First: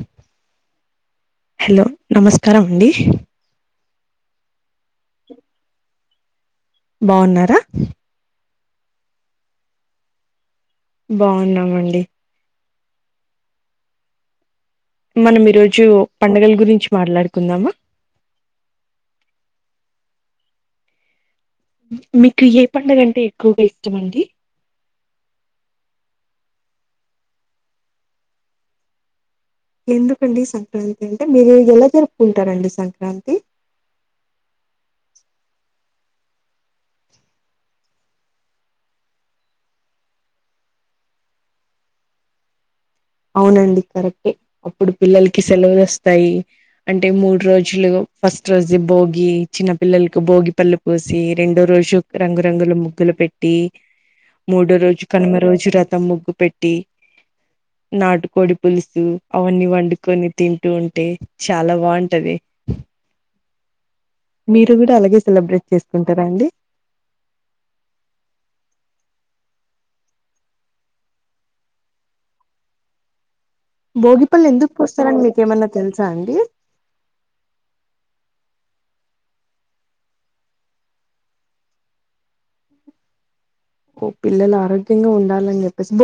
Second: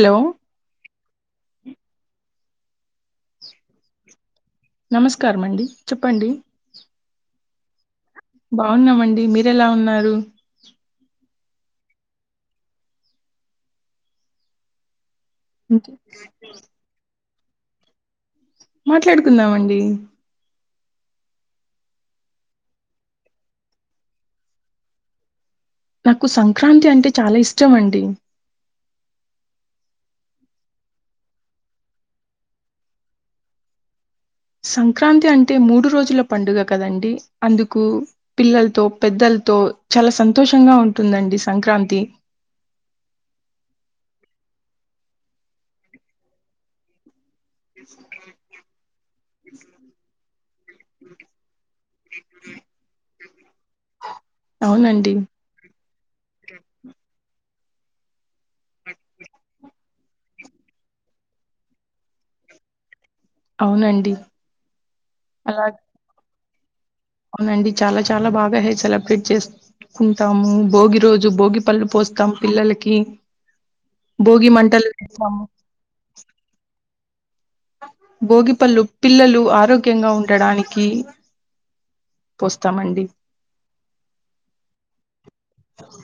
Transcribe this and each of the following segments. హ్లో కరం అండి నమస్కారం అండి చొప్పండి బావున్నారా బావున్నామండి మీరెలా ఉన్నారు బావున్నామండి మనం ఈ రోజు ఇంకే పండగల గురించి మాట్లాడు కుందామా మాట్లాడుకుందాం అండి మీకు ఏ పండగంటే ఎక్కువగా ఇష్టం అండి నాకు సంక్రాంతి అంటే చాలా ఇష్టం అండి ఎందుకండి సంక్రాంతి అంటే మీరు ఎలా జరుపుకుంటారండి సంక్రాంతి సంక్రాంతి అంటే మూడు రోజుల పండుగ కదండి అందుకు పిల్లలతో పెద్దలతో చాలా సంతోషంగా ఉంటుందండి సంక్రాంతి అవునండి కరెక్టే అప్పుడు పిల్లలకి సెలవులు వస్తాయి అంటే మూడ్ రోజులు ఫస్ట్ రోజు భోగి చిన్న పిల్లలకు భోగి పళ్ళు పోసి రెండో రోజు రంగురంగులు ముగ్గులు పెట్ ట్టి మూడో రోజు అవునండి కనుమ రోజు రథం ముగ్గు పెట్టి నాటుకోడి పులుసు అవన్నీ వండుకొని తింటూ ఉంటే చాలా బాగుంటది అవునండి మీరు కూడా అలాగే అలా సెలబ్రేట్ చేసుకుంటారా అండి అవునండి చాలా చాలా బాగా సెలబ్రేట్ చేసుకుంటాము భోగి రోజు భోగి పళ్ళు పోస్తాము పిల్లలకి భోగిపల్లు భోగి ఎందుకు మంటలు పోస్తారని మీకు వేస్తాము ఏమన్నా తెలుసా అండి భోగిపళ్ళు పిల్లలు ఆరోగ్యంగా ఉండడానికి పోస్తామండి ఓ పిల్లలు ఆరోగ్యంగా ఉండాలని చెప్పేసి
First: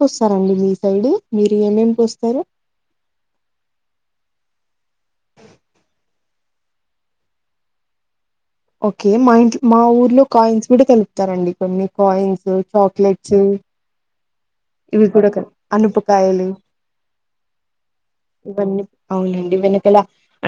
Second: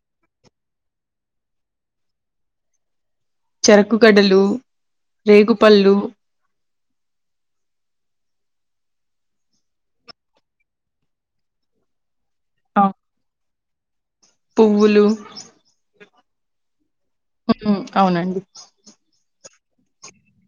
పోస్తారంండి మీ సైడ్ మీరు ఏమేమి పోస్తారు చెరకు గడలు రేగుపళ్ళు ఓకే మా ఇంట్ మా ఊర్లో కాయిన్స్ కూడా కలుపుతారండి కొన్ని కాయిన్స్ ఓ ఆ చాక్లెట్స్ పువ్వులు ఇవి కూడా క అనుప కాయలు అవునండి వెనకాల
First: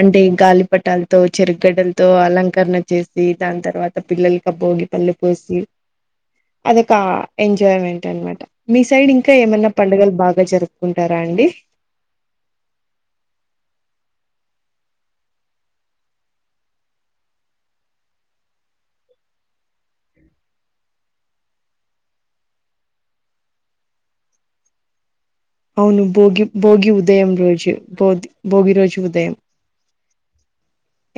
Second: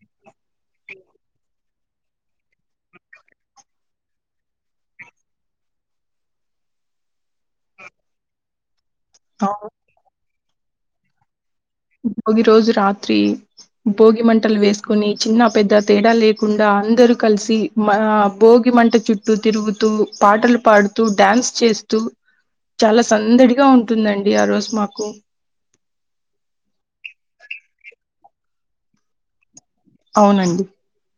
అంటే గాలిపటాలతో చెరుగగడ్డలతో అలంకరణ చేసి దాని తర్వాత పిల్లలక భోగి పళ్ళు పోసి అదొక ఎంజాయ్మెంట్ అనమాట మీ సైడ్ ఇంకా అవును ఏమైనా పండగలు బాగ్ బా జరుపుకుంటారా అండి భోగి రోజు రాత్రి భోగి మంటలు వేసుకుని చిన్న పెద్ద తేడా లేకుండా అందరూ కలిసి మా భోగి మంట చుట్టూ తిరుగుతూ పాటలు పాడుతూ డ్యాన్స్ చేస్తూ చాలా సందడిగా ఉంటుందండి ఆ రోజు మాకు అవును భోగి భోగి ఉదయం రోజు భోది భోగి రోజు ఉదయం అవునండి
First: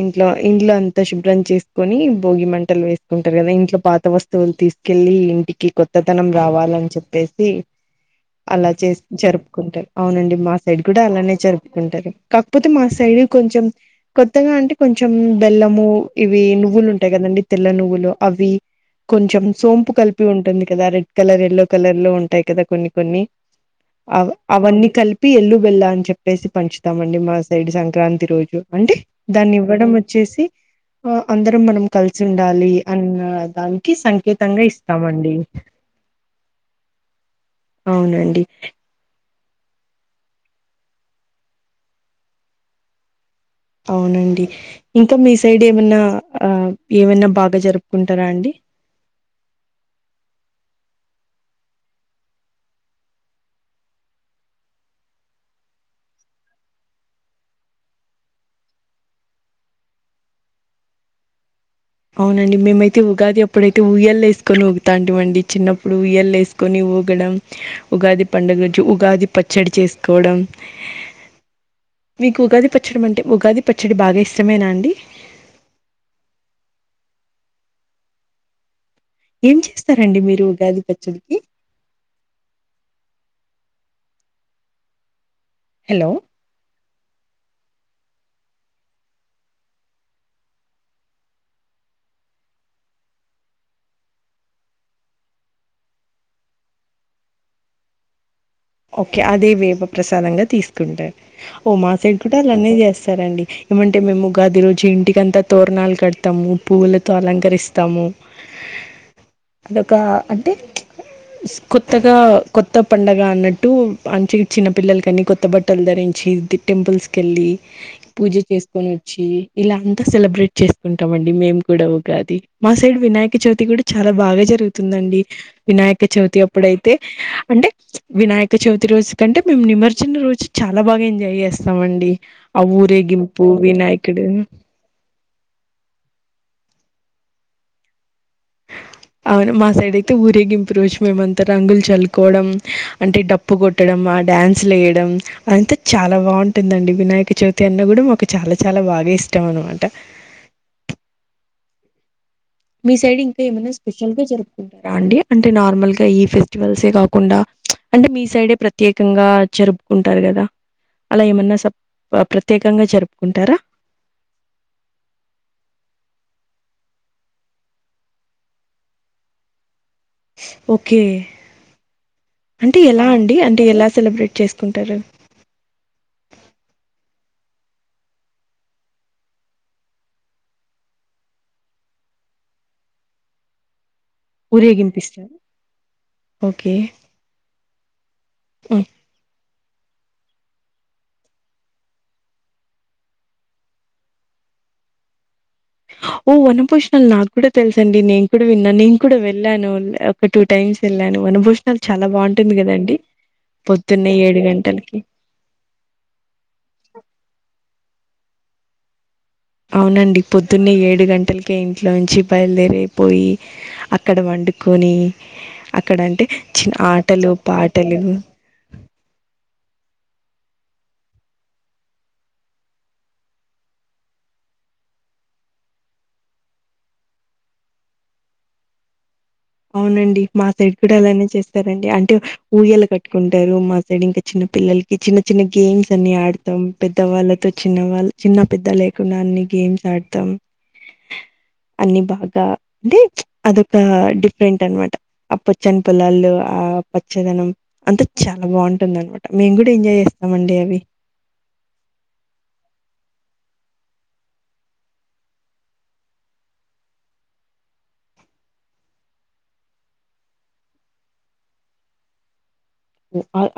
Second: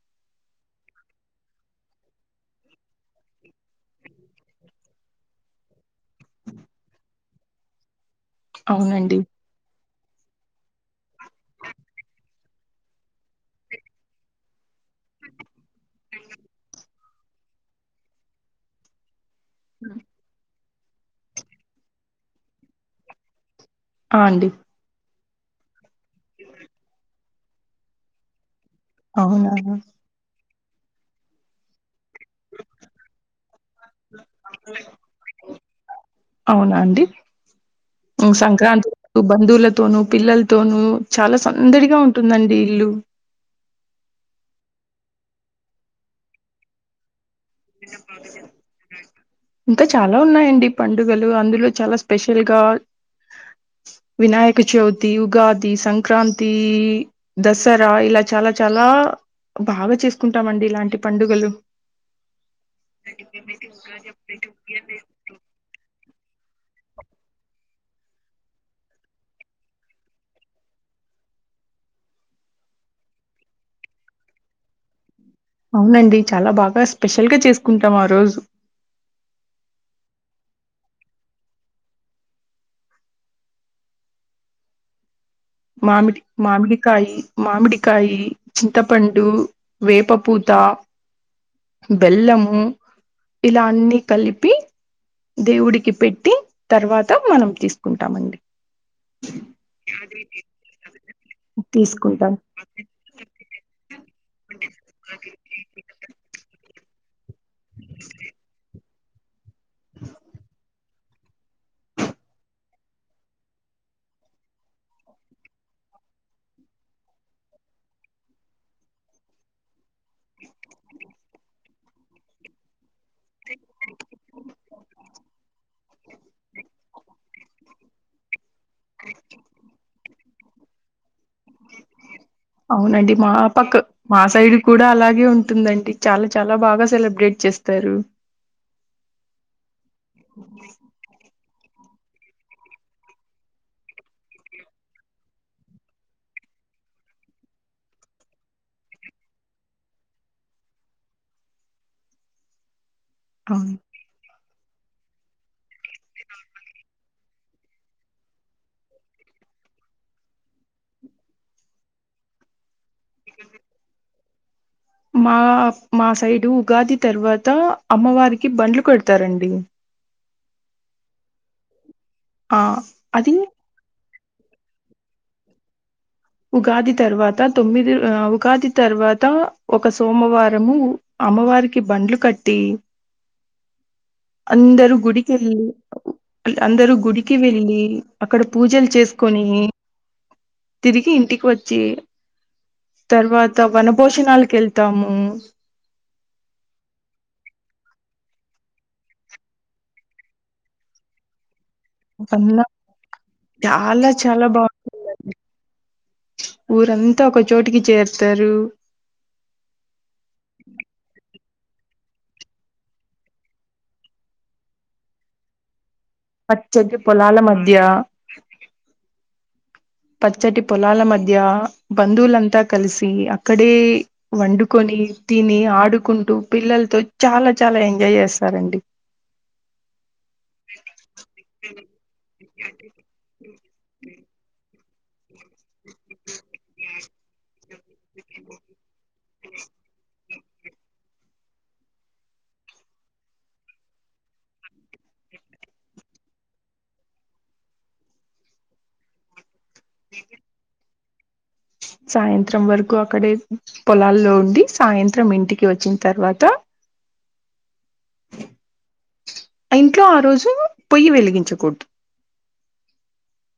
ఇంట్లో ఇంట్లో అంత శుభ్రం చేసుకొని భోగి మంటలు వేసుకుంటారు కదా ఇంట్లో పాత వస్తువులు తీసుకెళ్ళి ఇంటికి కొత్తతనం రావాలని చెప్పేసి అలా చేసి అవునండి జరుపుకుంటయి అవునండి మా సైడ్ కూడా అలానే జరుపుకుంటారు కాకపోతే మా సైడ్ కొంచెం కొత్ కోత్తగా అంటే కొంచెం బెల్లము ఇవి నువ్వులు ఉంటాయి కదండి తెల్ల నువ్వులు అవి కొంచెం సోంపు కలిపి ఉంటుంది కదా రెడ్ కలర్ ఎల్లో కలర్ లో ఉంటాయి కదా కొన్ని కొన్ని ఆ అ అండి అవన్నీ కలిపి పి ఎల్లు బెల్లా అని చెప్పేసి పంచుతామ అండి మా సైడ్ సంక్రాంతి రోజు అం అవునా దాన్ని ఇవ్వడం వచ్చేసి వా అందరం మనం కలిసి ఉండాలి అన్న దానికి సంకేతంగా ఇస్తామండి అవునా అండి ఉమ్, అవునండి సంక్రాంతి రోజు బంధువులతోనూ పిల్లలతోనూ చాలా సందడిగా ఉంటుందండి ఇల్లు అవునండి ఇంకా మీ సైడ్ ఏమన్నా ఆ ఏమైన్నా బాగ్ ఇంకా చాలా ఉన్నాయంండి పండు పండుగలు అందులో చాలా స్పెషల్ గా వినాయక చవితి ఉగాది సంక్రాంతి దసరా ఇలా చాలా చాలా బాగా చేసుకుంటామండి ఇలాంటి పండుగలు అవునండి మేమైతే ఉగాది ఎప్పుడైతే ఊయ్యలు వేసుకని ఉగుతాంటివండి చిన్న ప్పుడు ఊయలు వేసుకొని ఊగడం ఉగాది పండగ గురించి ఉగాది పచ్చడి చేసుకోవడం మీకు ఉగాది పచ్చడి అంటే ఉగాది పచ్చడి బాగా ఇష్టమేనా అండి అవునండి చాలా బాగా స్పెషల్గా చేసుకుంటాం ఆ రోజు ఏం చేస్తారండి మీరు ఉగాది పచ్చడికి హలో! మామిడి మామిడి కాయ మామిడికాయ చింతపండు వేప పూత బెల్లము ఇలాన్నిీ కలిపి దేవుడికి పెట్టి తర్వాత మనం తీసుకుంటామండి ఓకే అదే వేప ప్రసాదంగా తీసుకు ఓ మా సైడ్ తీసుకుంటాం కూడా అలాన్న చేస్తారండి ఏమంటే మే ఉగదిరు జింంటికి అంత తోర్నాల్ కడతా పువ్వులతో అలంకరిస్త ఇస్తాము అదొక అంటే కొత్తగా కొత్త పండగ అన్నట్టు అ చిన్న పిల్లల కని కొత్త బట్టలు ధరించి టెంపుల్స్ వెళ్ళి పూజ చేసుకొని వచ్చి ఇలా అంతా సెలబ్రేట్ చేసుకుంటాం అండి మేము కూడా ఉగాది మా సైడ్ వినాయక చవితి కూడా చాలా బాగా జరుగుతుందండి వినాయక చవితి అప్పుడైతే అంటే వినాయక్ ఇక చవితి రోజు కంటే మేము నిమజన రోజు చాలా బాగాంజా్ అవునండి మా పక్క మా వినాయకుడు సైడ్ కూడా అలాగే ఉంటుందండి చాలా చాలా బాగా సెలబ్రేట్ చేస్తారు అవును మా సైడ్ అయితే ఊరే గ ఇంపువచ్చు మేమంత త్త రంగులు చలుకోవడం అంటే డప్పు కొట్టడం ఆ డ్యాన్స్లు వేయడం అదంతా చాలా బాగుంటుందండి వినాయక చవితి అన్న కూడా మాకు చాలా చాలా బాగా ఇష్టం అనమాట మీ సైడ్ ఇంకా ఏమైనా అవును స్పెషల్గా జరు ంటారా అండి అంటే నార్మల్గా ఈ ఫెస్టివల్సే కాకుండా అంటే మీ సైడే ప్రత్యేకంగా జరుపుకుంటారు కదా అలా ఏమన్నా ప్రత్యేకంగా జరుపు చెప్పుకుంటారా మా మా సైడు ఉగాది తర్వాత అమ్మవారికి బండ్లు కొడతారండి ఓకే ఆ అంటే ఎలా అది అండి అంటే ఎలా సెలబ్రిటీ చేసుకుంటారు ఉగాది తర్వాత తొమ్మిది ఉగాది తర్వాత ఒక సోమవారము అమ్మవారికి బండ్లు కట్టి అందరుూ ఊరేగింపిస్తారు గుడికి వెళ్ళలి ఓకే అందరుూ గుడికి వెళ్ళలి అక్కడ హ్మ్. పూజలు చేసుకొని తిరిగి ఇంటికి వచ్చి తర్వాత వనభోజనాలికెళ్తాము ఓ వనభోష్ణాలు నాకు కూడా తెలుసండి నేను కూడా విన్నాను నేను కూడా వెళ్ళాను ఒక టూ టైమ్స్ వెళ్ళాను వనభోష్ న్నా చాలా పొద్దున్నే చాలా బాగు గంటలకి ఊరంతా ఒక చోటికి చేరు ఇతరు అవునండి పొద్దున్నే ఏడు గంటలకి అక్కే ఇంట్లోంచి బయలుదేరిపోయి అక్కడ వండుకొని ఇక్కడ అంటే చిన్న పచ్చటి ఆటలు పొలాల మధ్య పాటలు పచ్చటి పొలాల మధ్య బంధువులంతా కలిసి అక్కడే వండుకొని తిని ఆడుకుంటూ పిల్లలతో చాలా చాలా ఎంజాయ్ చేస్తారండి అవునండి మా సైడ్ కూడా అలానే చేస్తారండి అంటే ఊయలా కట్టుకుంటారు మా సైడ్ ఇంకా చిన్న పిల్లలకి ఈ చిన్న చిన్న గేమ్స్ న్ని ఆడతాం పెద్దవాళ్ళతో చిన్న వాళ్ళ చిన్న పెద్ద లేకుడాన్ని గేమ్స్ ఆడతాం అన్ని బాగా అంటే అదకన డిఫ ఫ్రెంట్ అనమాట అ పొచ్చని పిల్లాలు ఆ అ పొచ్చేదనం అంతా చాలా బాగుంటుంది అనమాట మేం కూడా ఎంజాయ్ చేస్తా మండడి అవి సాయంత్రం వరకు అక్కడే పొలాల్లో ఉండి సాయంత్రం ఇంటికి వచ్చిన తర్వాత ఇంట్లో ఆ రోజు పొయ్యి వెలిగించకూడదు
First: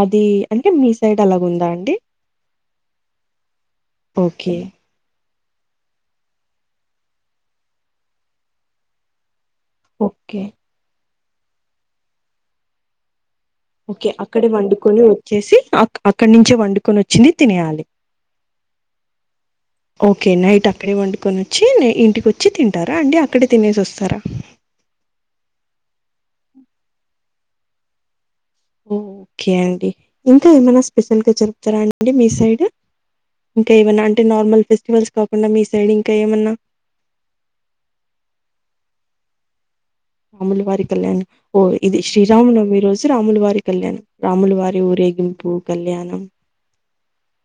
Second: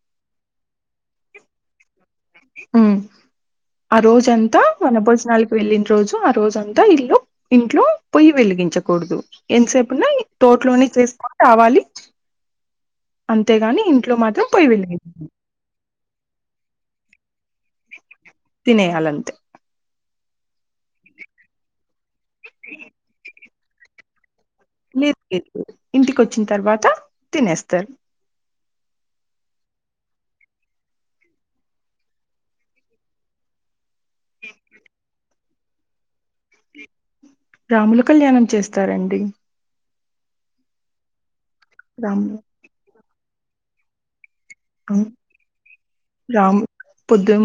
అది అంటే మీ సైడ్ అలాగ ఉందా అండి ఉ ఆ రోజ ఓకే అంతా మన బోస్ నల్ వెళ్ళిన రోజు ఆ రోజు అంతా ఇల్లు ఇంట్లో పొయ్యి వెలిగించకూడదు ఎంతసేపున ఓకే తోటలోనే చేస్తా కావాలి ఒకే అక్కడ వండుకొని వచ్చేసి అక్కడి నుంచే వండు కొని వచ్చింది తినయాలి తినే అలంత ఒకే నైట్ అక్కడే వండుకొని వచ్చి ఇంటికి వచ్చి తింటారా అండి అక్కడే తినేసి వస్తారా లేదు లేదు ఇంటికిచ్చిన తర్వాత తినేస్తారు ఒకే అండి ఇంకా ఏమైనా స్పెషల్ గా జరుపుతారా అండి మీ సైడ్ ఇంకా ఏమనా అంటే నార్మల్ ఫెస్టివల్స్ కాకుండా మీ సైడ్ం రాముల కళ్యాణం చేస్తారండి అమలువారి కళ్యాణ్ ఓ ఇది శ్రీరామనవమి రోజు స రామలువారి కళ్యాణ రామ్ పొద్దు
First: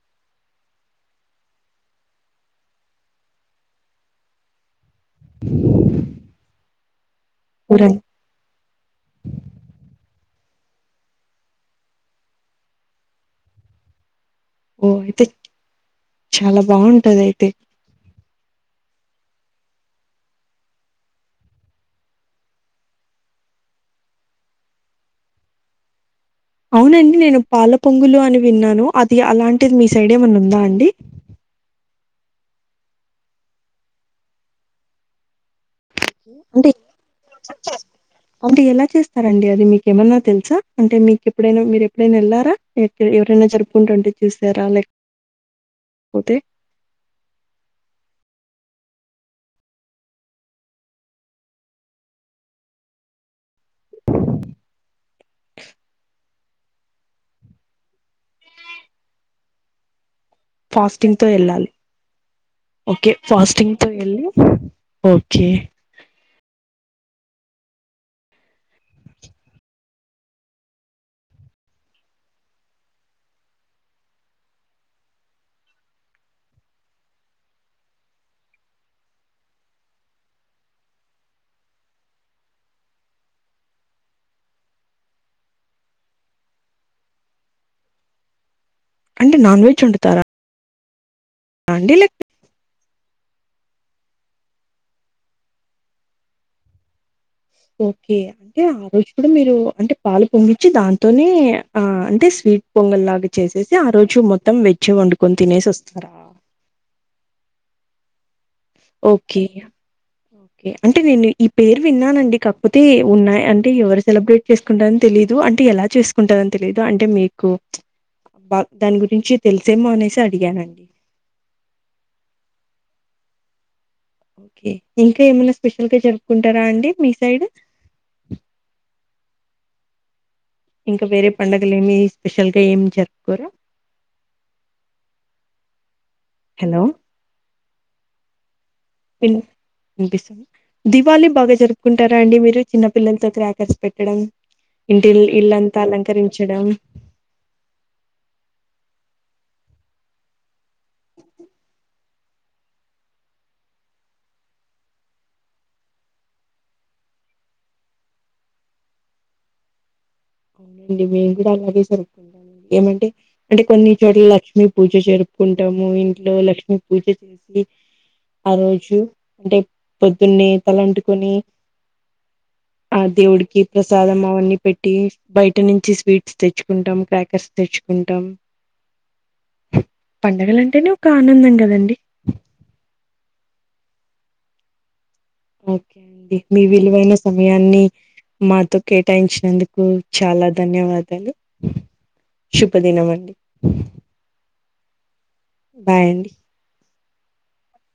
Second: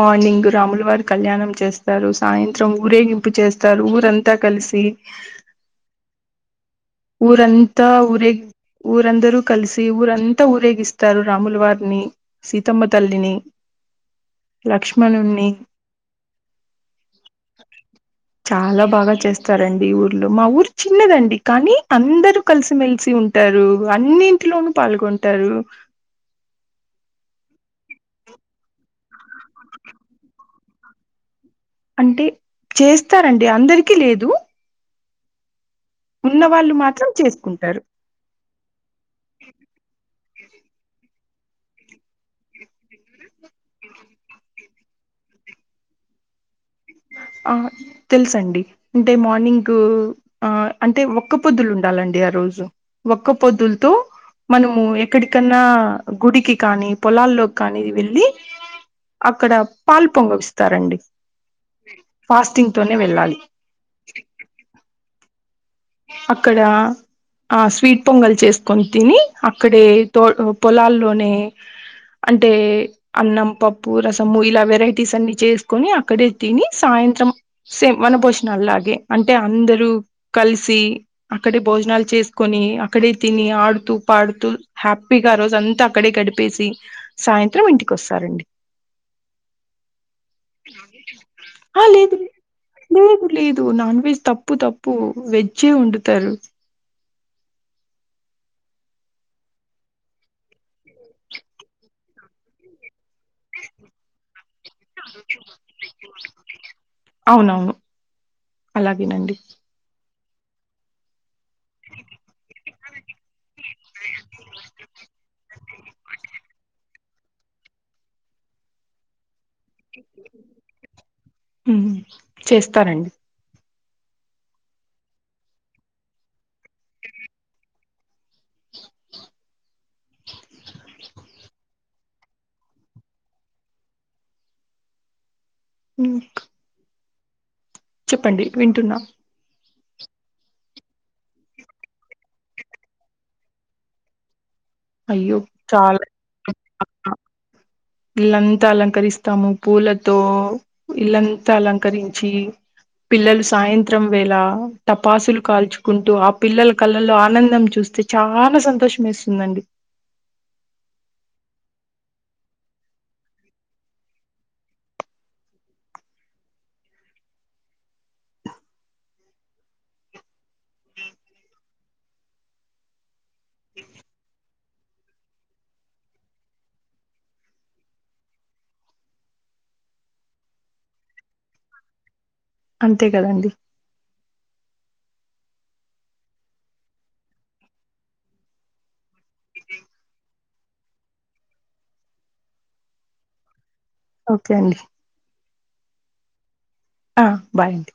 మార్నింగ్ రాములు వ కళ్యాణం చేస్తారు సాయంత్రం ఊరేగింపు చేస్తారు ఊరంతా కలిసి ఊరంతా ఊరం ఊరే ఊరందరు కలిసి ఊరంత ఎంత ఊరేగిస్తారు రాముల వారిని సీతమ్మ తల్లిని ఓ అయితే లక్ష్మణుణ్ణి చాలా బాగుంటది అయితే చాలా బాగా చేస్తారండి ఊర్లో మా ఊరు చిన్నదండి కానీ అందరరూ కలిసిమెలిసి ఉంటారు అన్నింటిలోనూ పాల్గొంటారు అవునండి నేను పాల పొంగులు అని విన్నాను అద్ అది అలాంటిది మీ సైడే ఏమన్నా ఉందా అండి. అండి అంటే చేస్తారండి అందరికి లేదు ఉన్న అంటే వాళ్ళు మాత్రం చేసుకుంటారు అంటే ఎలా చేస్తారండి అది మీకేమన్నా తెలుస అంటే మీకు ఎప్పుడైనా మీరు ఎప్పుడైనా వెళ్ళారా ఎ ఎవరైనా జరుపుకుంటుంటే చూసారా లేకపోతే ఆ తెలుసండి అంటే మార్నింగ్ ఆ అంటే ఒక్క పొద్దులు ఉండాలండి ఆ రోజు ఒక్క పొద్దులతో మనము ఎక్కడికన్నా గుడికి కానీ పొలాల్లోకి కానీది వెళ్లి అక్కడ పాల్ ఫాస్టింగ్ తో వెళ్ళాలి ఫాస్టింగ్ తోనే ఓకే వెళ్ళాలి ఫాస్టింగ్తో వెళ్ళి ఓకే ఏ అక్కడ ఆ స్వీట్ పొంగల్ చేసుకొని తిని అక్కడే తో పొలాల్లోనే అంటే అన్నం పప్పు రసము ఇలా వెరైటీస్ అన్ని చేసుకొని అక్కడే తిని సాయంత్రం సేమ్ వన వనబోజనాల్లగే అంటే అందరూ కలిసి సీ అక్కడే భోజనాలు చేసుకొని అక్కడే తిని ఆడుతూ పాడుతూ హ్యాపీగా రోజు అంతా అక్కడే గడిపేసి సాయంత్రం ఇంటికి వస్తారండి అంటే నాన్ వెజ్ వండుతారా ఆ అండి లేక లేదు లేదు లేదు నాన్ వెజ్ తప్పు తప్పు వెజ్ వెజ్జే వండుతారు ఓకే అంటే ఆ రోజు కూడా మీరు అంటే పాలు పొంగించి దాంతోనే ఆ అంటే స్వీట్ పొంగల్ లాగా చేసేసి ఆ రోజు మొత్తం వెజ్జ్ వండుకొని తినేసి వస్తారా అవునవును అలాగేనండి. ఓకే అంటే నేను ఈ పేరు విన్నానండి కాకపోతే ఉన్నా అంటే ఎవరు సెలబ్రేట్ చేసుకుంటారని తెలిదు అంటే ఎలా చేసుకుంటారని తెలిదు అంటే మీకు బా దాని గురించి తెలుసేమో అనేసి అడిగానండి. హు చేస్తారండి ఓకే ఇంకా ఏమైనా స్పెషల్గా జరుకుంటారా అండి మీ సైడ్ ఇంకా వేరే పండుగలు ఏమీ స్పెషల్గా ఏమి జరుపుకోరు ఊ హెలో చెప్పండి వింటున్నా వినిపిస్తుంది దివాళి బాగా జరుపుకుంటారా అండి మీరు చిన్న పిల్లలతో క్రాకర్స్ పెట్టడం ఇంటి ఇల్ అయ్యో ఇళ్ళంతా చాలా అలంకరించడం ఇల్లంతా అలంకరిస్తాము పూలతో ఇల్లంతా అలంకరించి పిల్లలు సాయంత్రం వేళ టపాసులు కాల్చుకుంటూ ఆ పిల్లలు కళ్ళల్లో ఆనందం చూస్తే చాలా సంతోషం వేస్తుందండి. అవునండి మేము కూడా అలాగే జరుపుకుంటాము ఏమంటే అంటే కొన్ని చోట్ల లక్ష్మీ పూజ జరుపుకుంటాము ఇంట్లో లక్ష్మీ పూజ చేసి ఆ రోజు అంటే పొద్దున్నే తలంటుకొని ఆ దేవుడికి ప్రసాదం అవన్నీ పెట్టి బయట నుంచి స్వీట్స్ తెచ్చుకుంటాం క్రాకర్స్ తెచ్చుకుంటాం పండగలంటేనే ఒక ఆనందం కదండి. అంతే కదండి. ఓకే అండి మీ విలువైన సమయాన్ని మాతో కేటాయించినందుకు చాలా ధన్యవాదాలు శుభదినం అండి. ఓకే అండి బాయ్ అండి ఆ బాయ్ అండి